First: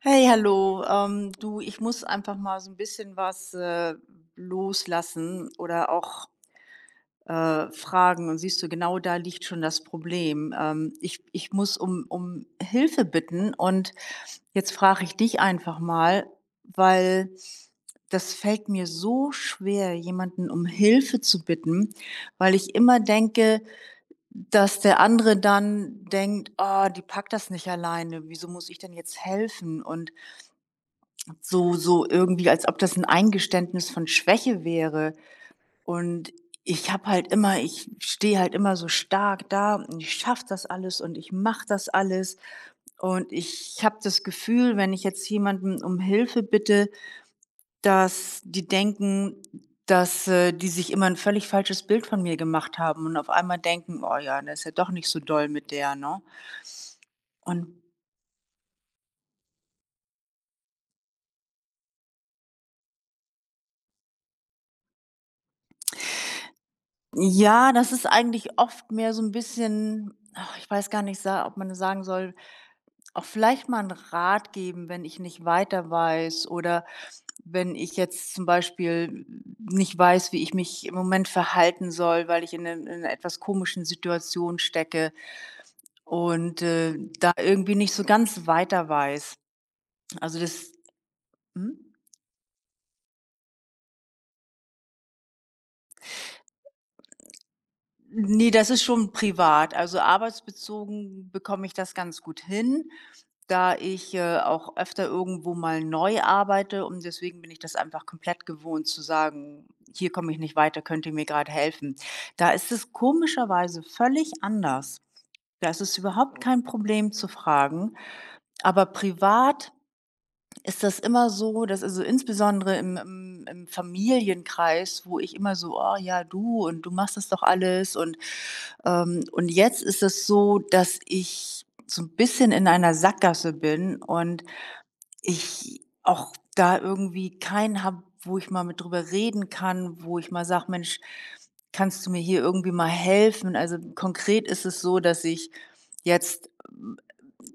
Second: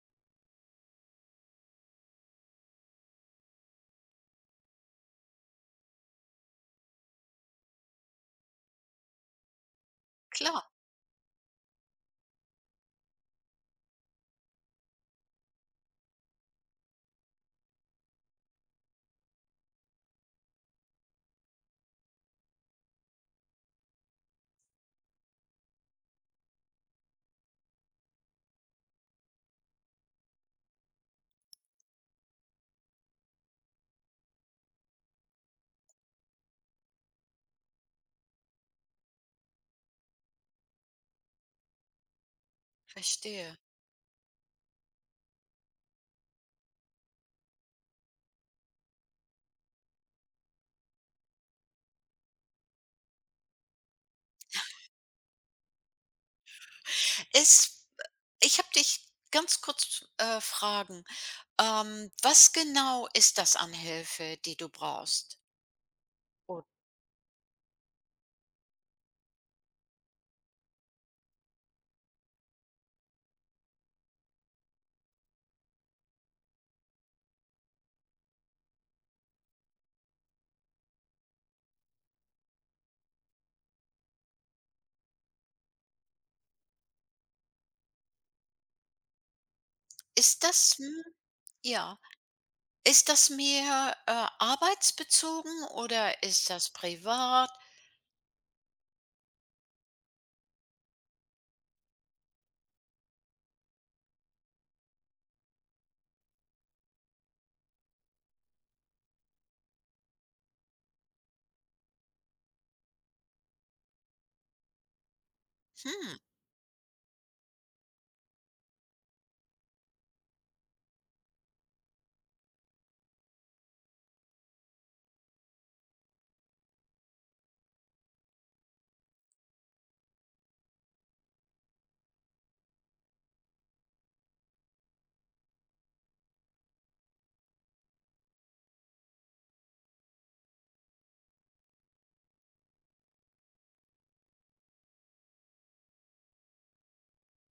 Hey, hallo. Du, ich muss einfach mal so ein bisschen was, loslassen oder auch, fragen. Und siehst du, genau da liegt schon das Problem. Klar, Ich muss um Hilfe bitten und jetzt frage ich dich einfach mal, weil das fällt mir so schwer, jemanden um Hilfe zu bitten, weil ich immer denke, dass der andere dann denkt: „Oh, die packt das nicht alleine. Wieso muss ich denn jetzt helfen?“ Und so irgendwie, als ob das ein Eingeständnis von Schwäche wäre. Und ich stehe halt immer so stark da und ich schaffe das alles und ich mache das alles. Und verstehe. ich habe das Gefühl, wenn ich jetzt jemanden um Hilfe bitte, dass die denken, dass, die sich immer ein völlig falsches Bild von mir gemacht haben und auf einmal denken: „Oh ja, das ist ja doch nicht so doll mit der“, ne? Und Ist ich habe dich ganz kurz, fragen, was genau ist das an Hilfe, die du brauchst? Ja, das ist eigentlich oft mehr so ein bisschen ach, ich weiß gar nicht, sa ob man das sagen soll, auch vielleicht mal einen Rat geben, wenn ich nicht weiter weiß oder wenn ich jetzt zum Beispiel nicht weiß, wie ich mich im Moment verhalten soll, weil ich in 'ner etwas komischen Situation stecke und, da irgendwie nicht so ganz weiter weiß. Also, Ist das das mhm. ja, ist das mehr, arbeitsbezogen oder ist das privat? Ne, das ist schon privat. Also, arbeitsbezogen bekomme ich das ganz gut hin, da ich, auch öfter irgendwo mal neu arbeite und deswegen bin ich das einfach komplett gewohnt zu sagen: „Hier komme ich nicht weiter, könnt ihr mir gerade helfen?“ Da ist es komischerweise völlig anders. Da ist es Hm. überhaupt kein Problem zu fragen, aber privat ist das immer so, dass also, insbesondere im Familienkreis, wo ich immer so: „Oh ja, du und du machst das doch alles“ und jetzt ist es so, dass ich so ein bisschen in einer Sackgasse bin und ich auch da irgendwie keinen habe, wo ich mal mit drüber reden kann, wo ich mal sage: „Mensch, kannst du mir hier irgendwie mal helfen?“ Also, konkret ist es so, dass ich jetzt,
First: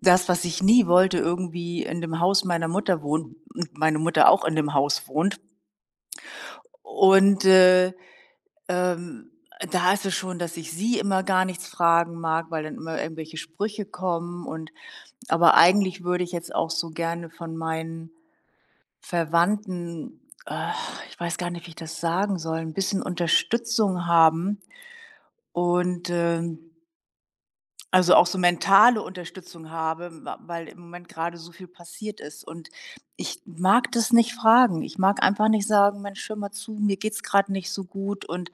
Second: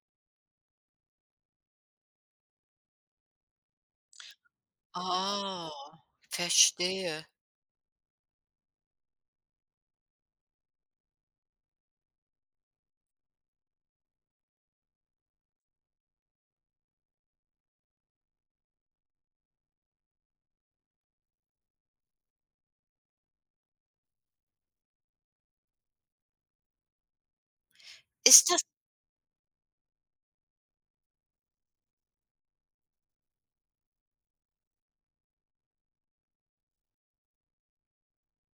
das, was ich nie wollte, irgendwie in dem Haus meiner Mutter wohnt, und meine Mutter auch in dem Haus wohnt. Ah, verstehe. Und, ähm, da ist es schon, dass ich sie immer gar nichts fragen mag, weil dann immer irgendwelche Sprüche kommen und aber eigentlich würde ich jetzt auch so gerne von meinen Verwandten, äh, ich weiß gar nicht, wie ich das sagen soll, ein bisschen Unterstützung haben und, also, auch so Ist das mentale Unterstützung habe, wa weil im Moment gerade so viel passiert ist. Und ich mag das nicht fragen. Ich mag einfach nicht sagen: „Mensch, hör mal zu, mir geht's gerade nicht so gut und“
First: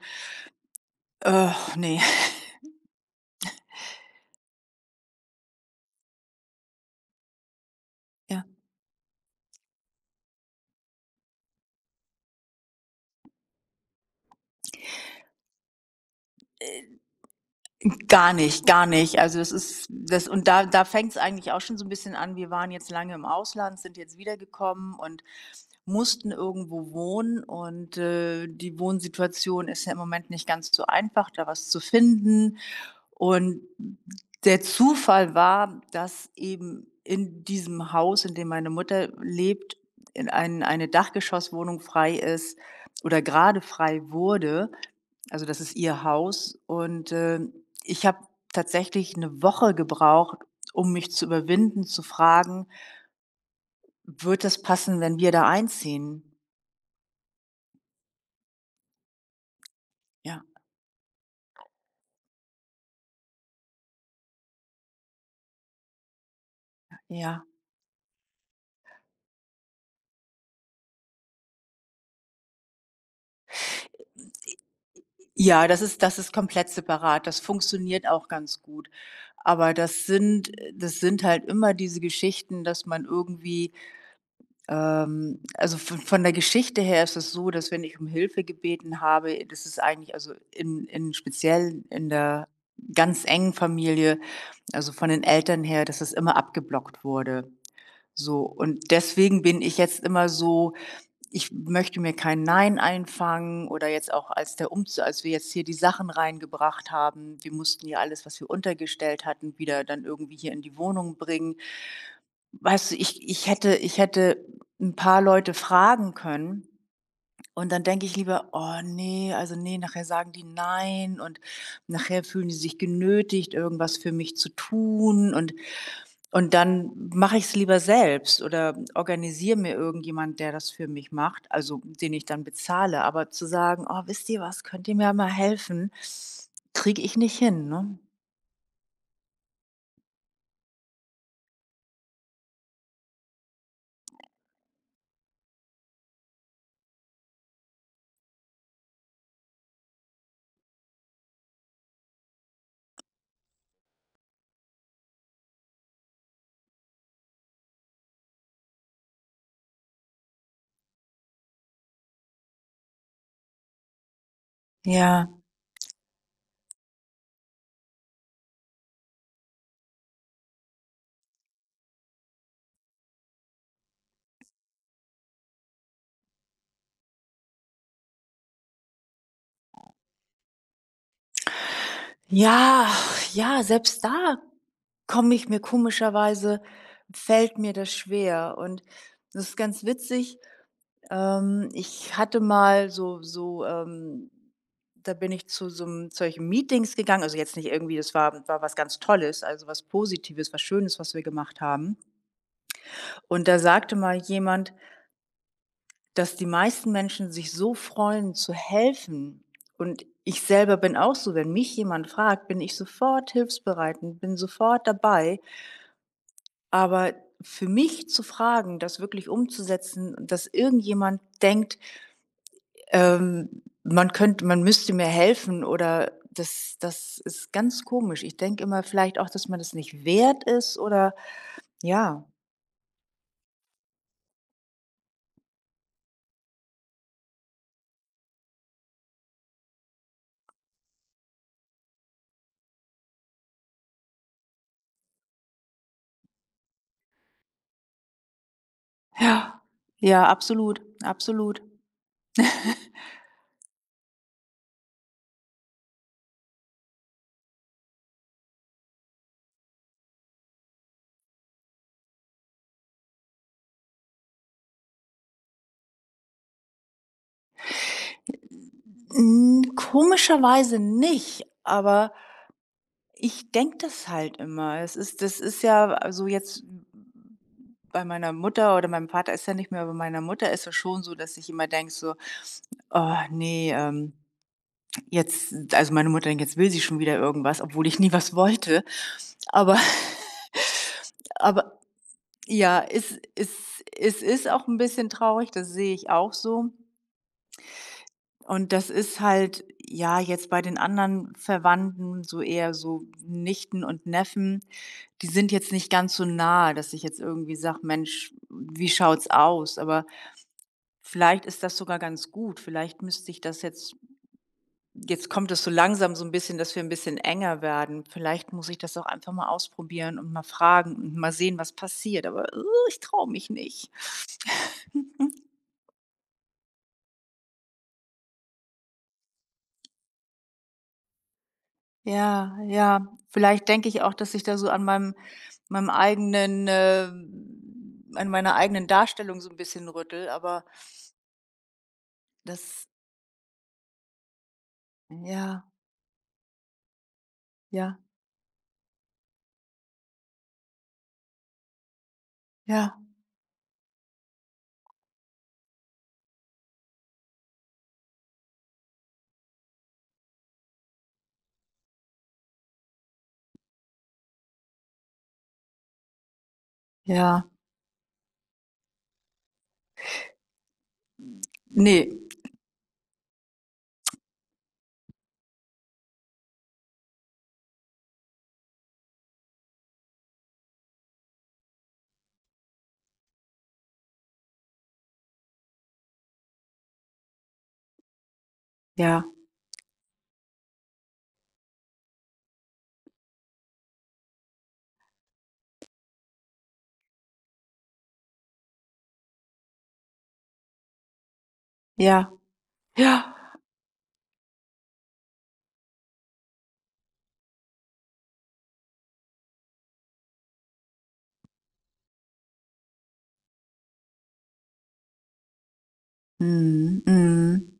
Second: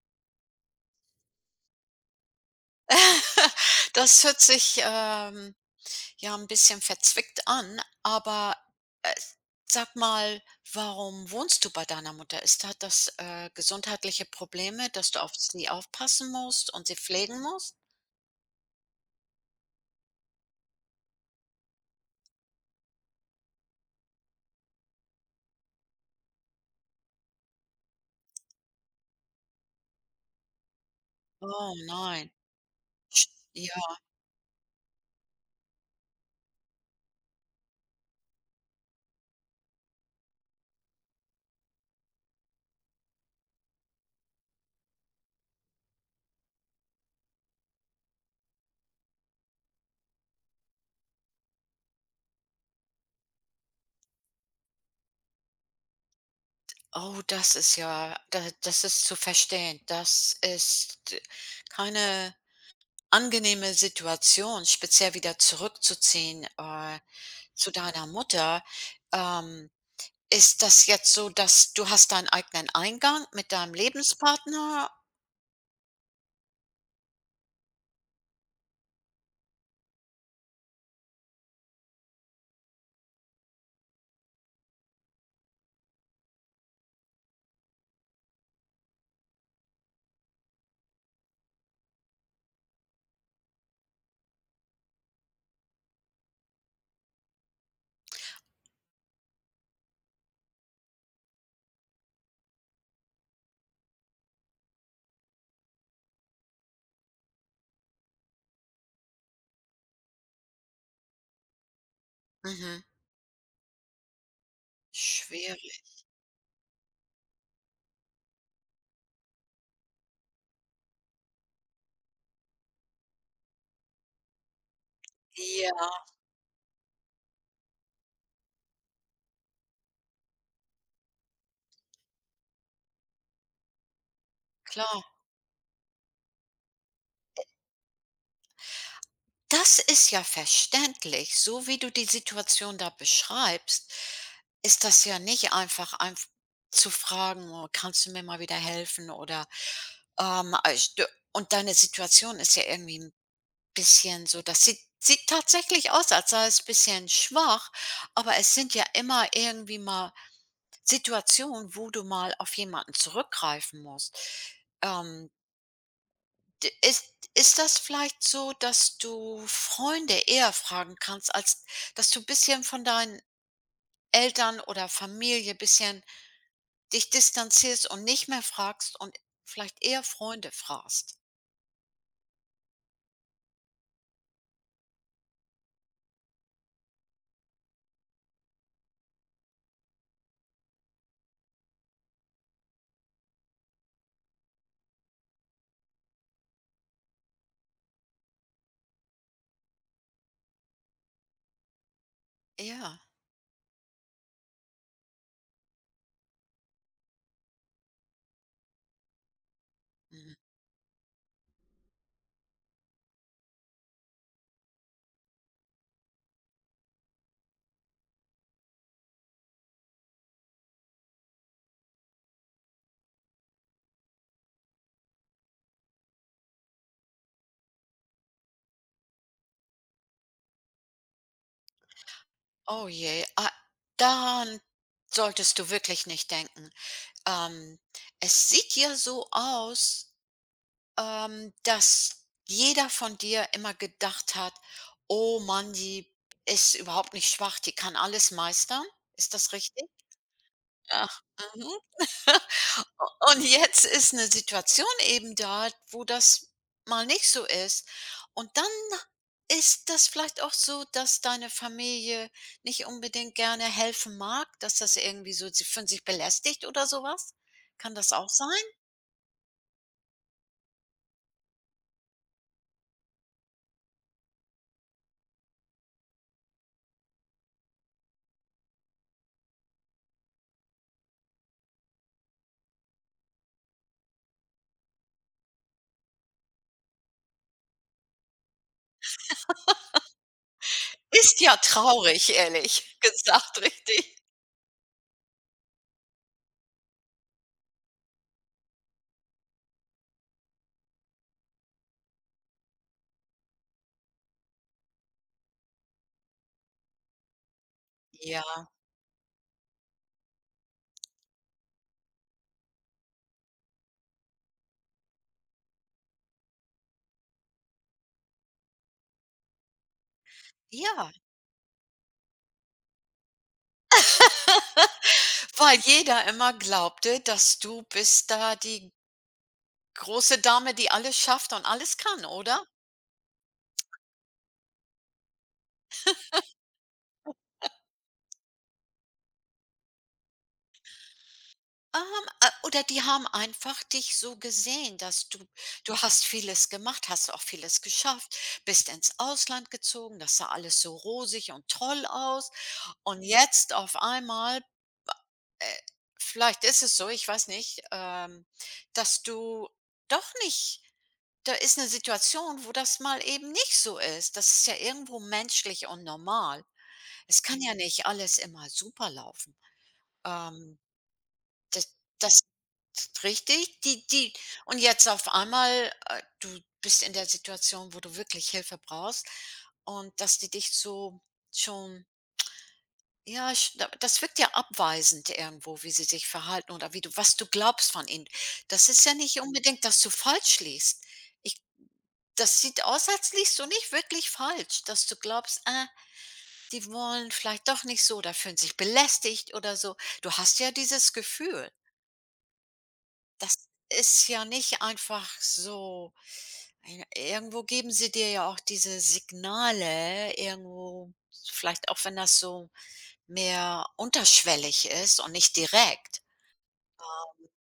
ne, das hört sich, ja ein bisschen verzwickt an, Ja. aber, äh, sag mal, warum wohnst du bei deiner Mutter? Ist hat das, gesundheitliche Probleme, dass du auf sie aufpassen musst und sie pflegen musst? Gar nicht, gar nicht. Also, das ist das und da fängt's eigentlich auch schon so ein bisschen an. Wir waren jetzt lange im Ausland, sind jetzt wiedergekommen und mussten irgendwo wohnen und, die Wohnsituation ist ja im Moment nicht ganz so einfach, da was Oh zu nein. finden. Sch Und ja, der Zufall war, dass eben in diesem Haus, in dem meine Mutter lebt, in ein eine Dachgeschosswohnung frei ist oder gerade frei wurde. Also, das ist ihr Haus und, ich habe tatsächlich eine Woche gebraucht, um mich zu überwinden, zu fragen: „Wird das passen, wenn wir da einziehen?“ oh, das ist ja da das ist zu verstehen. Das Ja, ist keine angenehme Situation, speziell wieder zurückzuziehen, ja. zu deiner Mutter. Ähm Ist das jetzt so, dass du hast deinen eigenen Eingang mit deinem Lebenspartner? Ja, das ist komplett separat. Das funktioniert auch ganz gut. Aber das sind halt immer diese Geschichten, dass man irgendwie, also von der Geschichte her ist es so, dass wenn ich um Hilfe gebeten habe, das ist eigentlich also in speziell in der ganz engen Familie, also von den Eltern her, dass das immer abgeblockt wurde. So, und deswegen bin ich jetzt immer so ich möchte mir kein Nein einfangen oder jetzt auch als der Umzug, als wir jetzt hier die Sachen reingebracht haben, wir mussten ja alles, was wir untergestellt hatten, wieder dann irgendwie hier in die Wohnung bringen. Mhm. Weißt du, ich hätte ein paar Leute Schwierig. fragen können und dann denke ich lieber: „Oh nee also nee nachher sagen die nein und nachher fühlen die sich genötigt, irgendwas für mich zu tun Ja, und dann mache ich es lieber selbst oder organisiere mir irgendjemand, der das für mich macht, also den ich dann bezahle.“ Aber zu sagen: „Oh, wisst ihr was, könnt ihr klar. mir mal helfen?“ Kriege ich nicht hin, ne? Das ist ja verständlich. So wie du die Situation da beschreibst, ist das ja nicht einfach einf zu fragen: „Oh, kannst du mir mal wieder helfen?“, oder, st und deine Situation ist ja irgendwie bisschen so, das sieht tatsächlich aus, als sei es ein bisschen schwach, aber es sind ja immer irgendwie mal Situationen, wo du mal auf jemanden zurückgreifen musst. Ja. Ähm, d ist ist das vielleicht so, dass du Freunde eher fragen kannst, als dass du ein bisschen von deinen Eltern oder Familie ein bisschen dich distanzierst und nicht mehr fragst und vielleicht eher Freunde fragst? Ja, ja, selbst da komme ich mir komischerweise fällt mir das schwer und das ist ganz witzig. Ich hatte mal da bin ich zu so 'nem solchen Meetings gegangen, also jetzt nicht irgendwie das war was ganz Tolles, also was Positives, was Schönes, was wir gemacht haben. Ja, Und da sagte mal jemand, dass die meisten Menschen sich so freuen, zu helfen. Und mhm. ich selber bin auch so, wenn mich jemand fragt, bin ich sofort hilfsbereit und bin sofort dabei. Aber für mich zu fragen, das wirklich umzusetzen, dass irgendjemand denkt: man könnte man müsste mir helfen oder das ist ganz komisch. Ich denke immer vielleicht auch, dass man das nicht wert ist oder ja. Oh je, ah, daran solltest du wirklich nicht denken. Ähm, es sieht ja so aus, dass jeder von dir immer gedacht hat: „Oh Mann, die ist überhaupt nicht schwach, die kann alles meistern.“ Ist Ja, das richtig? ja, absolut, Ach, absolut. mhm. U und jetzt ist eine Situation eben da, wo das mal nicht so ist. Und dann ist das vielleicht auch so, dass deine Familie nicht unbedingt gerne helfen mag, dass das irgendwie so, sie fühlen sich belästigt oder sowas. Kann das auch sein? Hm, komischerweise nicht, aber ich denke das halt immer. Es ist Das ist ja also jetzt bei meiner Mutter oder meinem Vater ist ja nicht mehr, aber bei meiner Mutter ist es schon so, dass ich immer denke so: „Oh ne, Jetzt also, meine Mutter denkt, jetzt will sie schon wieder irgendwas, obwohl ich nie was wollte. Aber Ist ja aber traurig, ja, ehrlich gesagt, richtig. es ist auch ein bisschen traurig, das sehe ich auch so. Und das ist halt, ja, jetzt bei den anderen Verwandten so eher so Nichten und Neffen, die sind jetzt nicht ganz so nah, dass ich jetzt irgendwie sage: „Mensch, Ja, wie schaut's aus?“ Aber vielleicht ist das sogar ganz gut. Vielleicht müsste ich das jetzt kommt es so langsam so ein bisschen, dass wir ein bisschen enger werden. Vielleicht muss ich das auch einfach mal ausprobieren und mal fragen ja. und mal sehen, was passiert, aber ich traue mich nicht. Weil jeder immer glaubte, dass du bist da die große Dame, die alles schafft und alles kann, Ja, oder? ja. Vielleicht denke ich auch, dass ich da so an meinem eigenen, an meiner eigenen Darstellung so ein bisschen rüttel. Aber Oder das die haben einfach dich so gesehen, dass du ja, du hast vieles gemacht, hast auch vieles ja, geschafft, bist ins Ausland gezogen, das sah alles so rosig und toll aus. ja, Und jetzt auf einmal, äh, vielleicht ist es so, ich weiß nicht, dass du doch nicht da ist eine Situation, wo das mal eben nicht so ist. Das ist ja irgendwo menschlich und normal. Es ja. kann ja nicht alles immer super laufen. Ähm, das Ne, das ist richtig, die die und jetzt auf einmal, du bist in der Situation, wo du wirklich Hilfe brauchst und dass die dich so schon ja, sch da das wirkt ja abweisend irgendwo, wie sie sich verhalten oder wie du was du glaubst von ihnen. Das ist ja ja, nicht unbedingt, dass du falsch liegst. Ich das sieht aus, als liegst du nicht wirklich falsch, dass du glaubst: „Ah, die wollen vielleicht doch nicht, so da fühlen sich belästigt oder so.“ Du hast ja dieses Gefühl. ja, ja. Das ist ja nicht einfach so. Ir irgendwo geben sie dir ja auch diese Signale irgendwo, vielleicht auch wenn das so mehr unterschwellig ist und nicht direkt. Mhm, mhm.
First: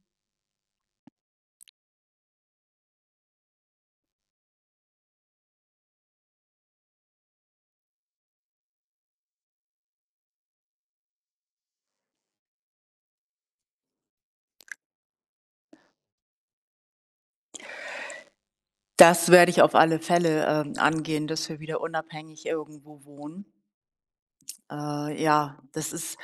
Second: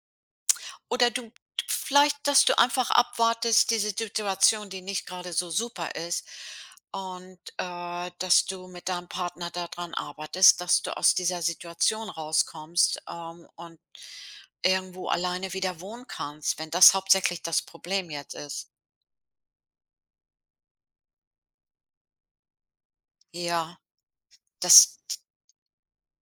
Oder du vielleicht, dass du einfach abwartest, diese Situation, die nicht gerade so super ist, und, dass du mit deinem Partner daran arbeitest, dass du aus dieser Situation rauskommst, und irgendwo alleine wieder wohnen kannst, wenn das hauptsächlich das Problem jetzt ist. Das werde ich auf alle Fälle, angehen, dass wir wieder unabhängig irgendwo wohnen. Ja, das Ja,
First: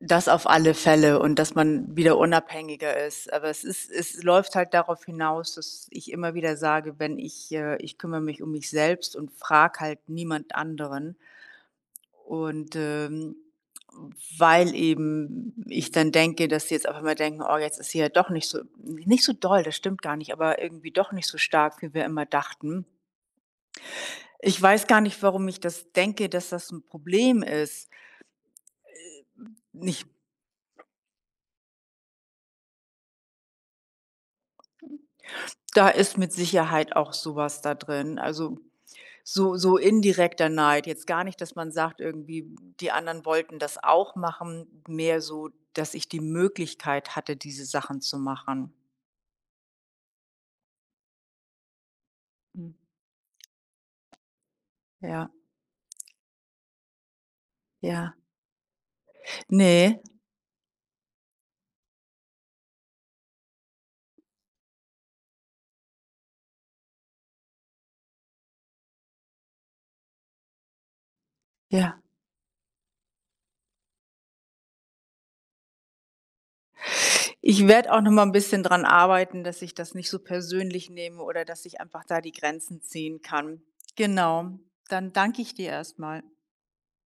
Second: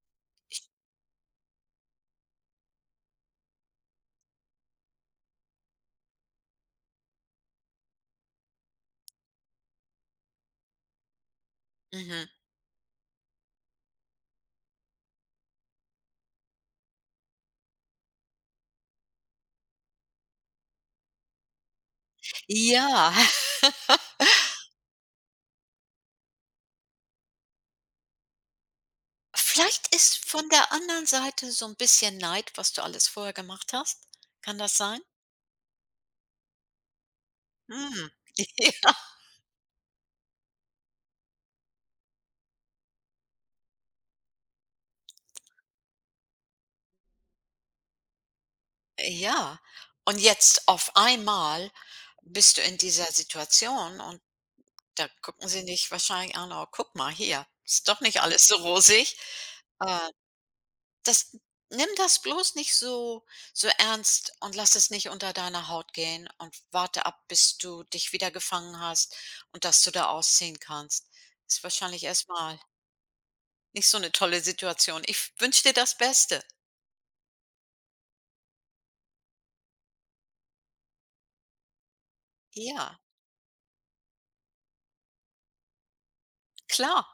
das auf alle Fälle und dass man wieder unabhängiger ist. Aber es läuft halt darauf hinaus, dass ich immer wieder sage, wenn ich ich kümmere mich um mich selbst und frage halt niemand anderen. mhm. Und, weil eben ich dann denke, dass sie jetzt auf einmal denken: „Oh, jetzt ist sie ja doch nicht so nicht so doll, das stimmt gar nicht, aber irgendwie doch nicht so stark, wie wir immer dachten.“ Ja, Ich weiß gar nicht, warum ich das denke, dass das ein Problem ist. vielleicht Ich ist von der anderen Seite so ein bisschen Neid, was du alles vorher gemacht hast. Kann das sein? da ist mit Sicherheit auch sowas da Mhm. drin. Also, so indirekter Neid. Jetzt gar nicht, dass man sagt irgendwie, die anderen wollten das auch machen, mehr so, dass ich die Möglichkeit hatte, diese Sachen zu machen. Ja, und jetzt auf einmal bist du Hm. in dieser Situation und da Ja, gucken sie dich wahrscheinlich an: „Oh, guck mal hier, ist doch ja. nicht alles so rosig.“ Ne, Äh, das nimm das bloß nicht so so ernst und lass es nicht unter deiner Haut gehen und warte ab, bis du dich wieder gefangen hast und dass du da ausziehen kannst. Ist ja. wahrscheinlich erstmal nicht so eine tolle Situation. Ich wünsche dir das Beste. Ich werde auch noch mal ein bisschen dran arbeiten, dass ich das nicht so persönlich nehme oder dass ich einfach da die Grenzen Ja, ziehen kann. Genau. Dann danke ich dir erstmal. klar.